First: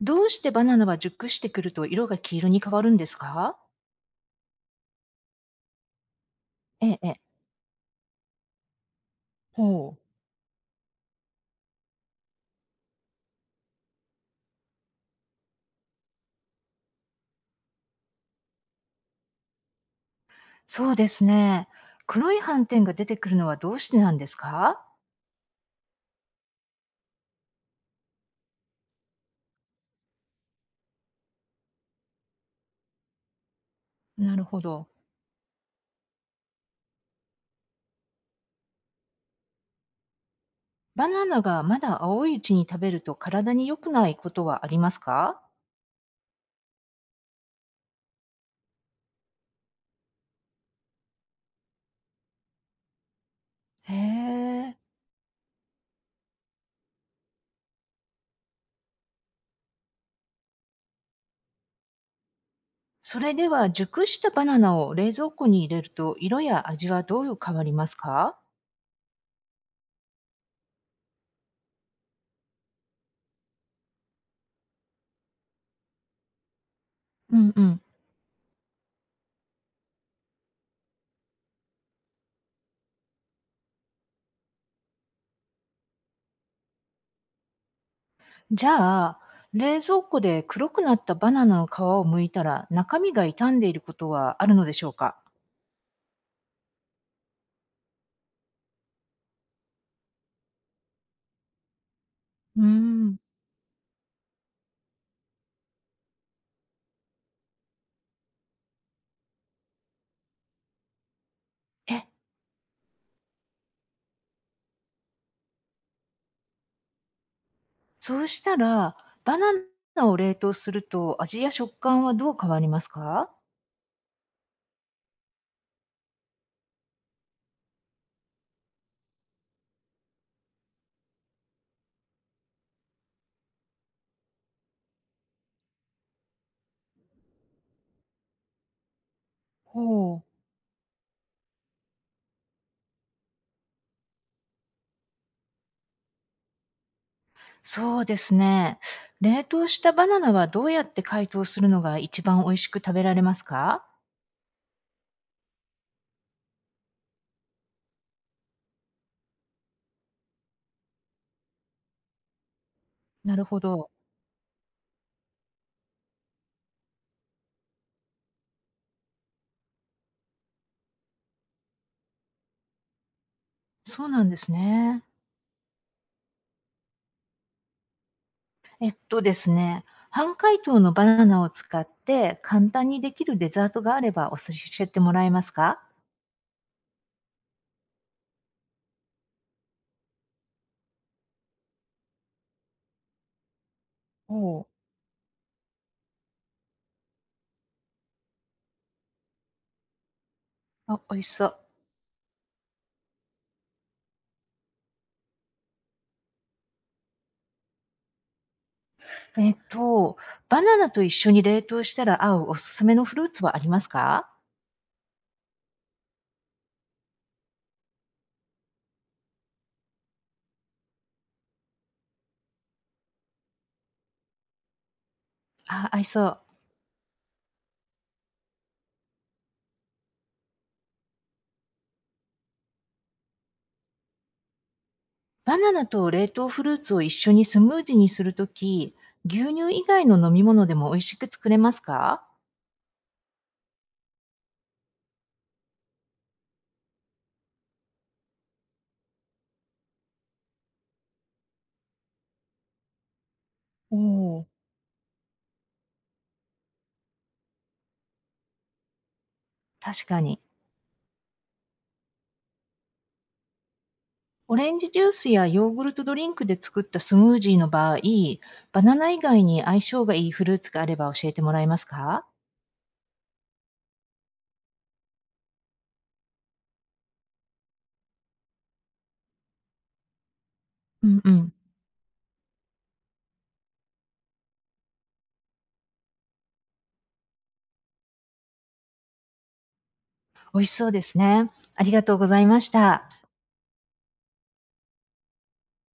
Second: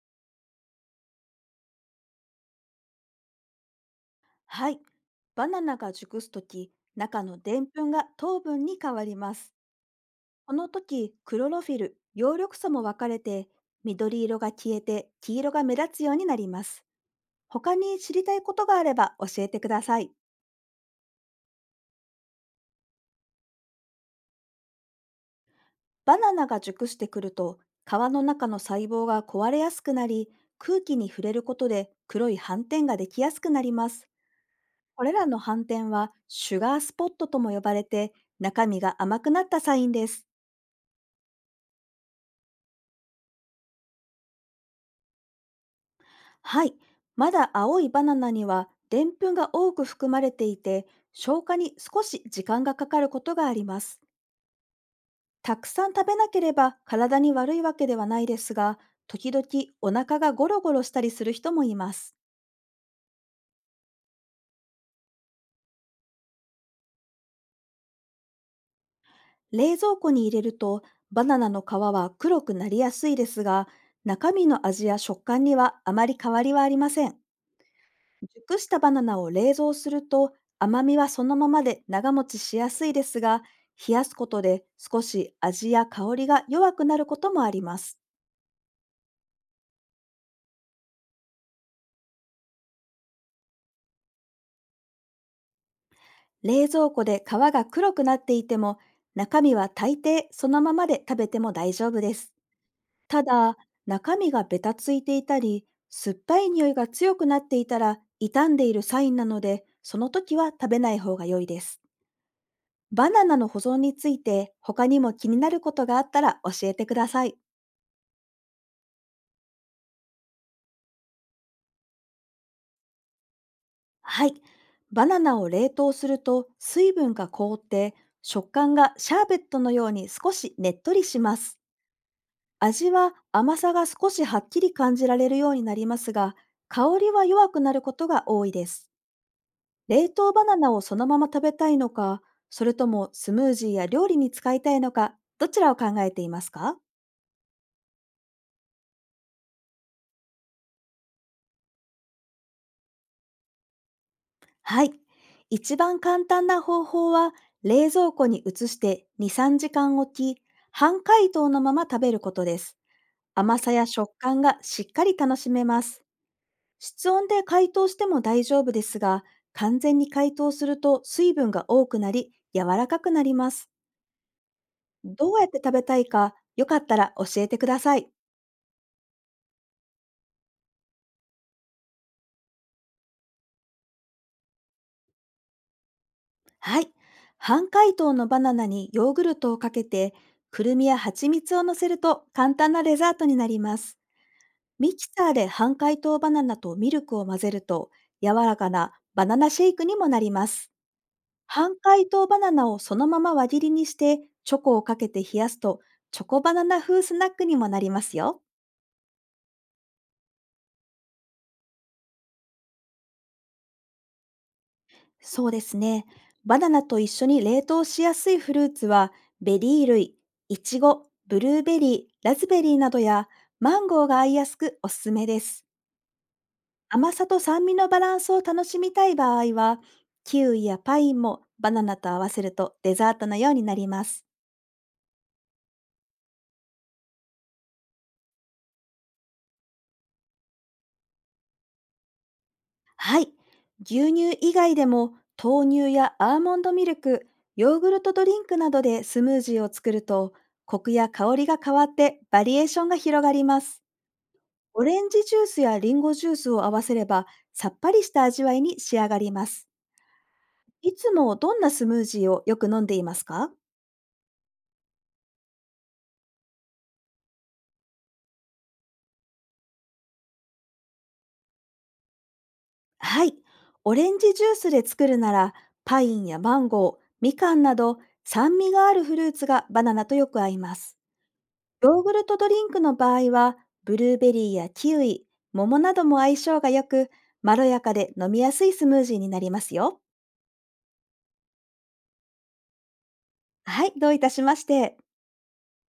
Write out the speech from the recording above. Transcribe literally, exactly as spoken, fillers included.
どうしてバナナは熟してくると色が黄色に変わるんですか？はい。バナナが熟すとき、ええ、ええ。中のでんぷんが糖分に変わります。ほう。この時、クロロフィル、葉緑素も分かれて、緑色が消えて黄色が目立つようになります。他に知りたいことがあれば教えてください。そうですね。黒い斑点が出てくるのはどうしてなんですか？バナナが熟してくると、皮の中の細胞が壊れやすくなり、空気に触れることで黒い斑点ができやすくなります。なるほど。これらの斑点はシュガースポットとも呼ばれて、中身が甘くなったサインです。バナナがまだ青いうちに食べると体に良くないことはありますか？はい、まだ青いバナナにはでんぷんが多く含まれていて、消化に少し時間がかかることがありまへす。え。たくさん食べなければ体に悪いわけではないですが、時々お腹がゴロゴロしたりする人もいます。それでは熟したバナナを冷蔵庫に入れると色や味はどう変わりますか？冷蔵庫に入れるとバナナの皮は黒くなりやすいですが、中身の味や食感にはあまり変わりはありません。うんうん。熟したバナナを冷蔵すると甘みはそのままで長持ちしやすいですが、冷やすことで少し味や香りが弱くなることもあります。じゃあ、冷蔵庫で黒くなったバナナの皮を剥いたら中身が傷んでいることはあるのでしょうか？冷蔵庫で皮が黒くなっていても、中身は大抵そのままで食べても大丈夫です。うーん。ただ、中身がベタついていたり、酸っぱい匂いが強くなっていたら傷んでいるサインなので、その時は食べない方が良いです。え、バナナの保存について他にも気になることがあったら教えてください。そうしたら、バナナを冷凍すると味や食感はどう変わりますか？はい。バナナを冷凍すると水分が凍って食感がシャーベットのように少しねっとりします。味は甘さが少しはっきり感じられるようになりますが、香りは弱くなることが多いです。冷ほう。凍バナナをそのまま食べたいのか、それともスムージーや料理に使いたいのか、どちらを考えていますか？そうですね。冷凍したバナナはどうやって解凍するのが一番美味しく食べられますか？はい。一番簡単な方法は、冷蔵庫に移してに、さんじかん置き、半解凍のまま食べることです。なる甘ほさやど。食感がしっかり楽しめます。室温で解凍しても大丈夫ですが、完全に解凍すると水分が多くなり、柔らかくなります。そうなんですね。どうやって食べたいか、よかったら教えてください。えっとですね、半解凍のバナナを使って簡単にできるデザートがあればおす教えてもらえますか？はい。半解凍のバナナにヨーグルトをかけて、くるみや蜂蜜を乗せると簡単なデザートになります。おおう。ミキサーで半解凍バナナとミルクを混ぜると、柔らかなバナナシェイクにもなります。あ、美味しそう。半解凍バナナをそのまま輪切りにしてチョコをかけて冷やすとチョコバナナ風スナックにもなりますよ。えっと、バナナと一緒に冷凍したら合うおすすめのフルーツはありますか？そうですね。バナナと一緒に冷凍しやすいフルーツはベリー類、イチゴ、ブルーベリー、ラズベリーなどやマンゴーが合いやすくおすすめです。あ、合いそう。甘さと酸味のバランスを楽しみたい場合はキウイやパインもバナナと合わせるとデザートのようになります。バナナと冷凍フルーツを一緒にスムージーにするとき、牛乳以外の飲み物でも美味しく作れますか？はい。牛乳以外でも豆乳やアーモンドミルク、ヨーグルトドリンクなどでスムージーを作ると、コクや香りが変わってバリエーションが広がります。おおー。オレンジジュースやリンゴジュースを合わせれば、さっぱりした味わいに仕上がります。確かに。いつもどんなスムージーをよく飲んでいますか？オレンジジュースやヨーグルトドリンクで作ったスムージーの場合、バナナ以外に相性がいいフルーツがあれば教えてもらえますか？はい。オレンジジュースで作るなら、パインやマンゴー、みかんなど、酸味があるフルーツがバナナとよく合います。うんうん。ヨーグルトドリンクの場合は、ブルーベリーやキウイ、桃なども相性が良く、まろやかで飲みやすいスムージーになりますよ。美味しそうですね。ありがとうございました。はい、どういたしまして。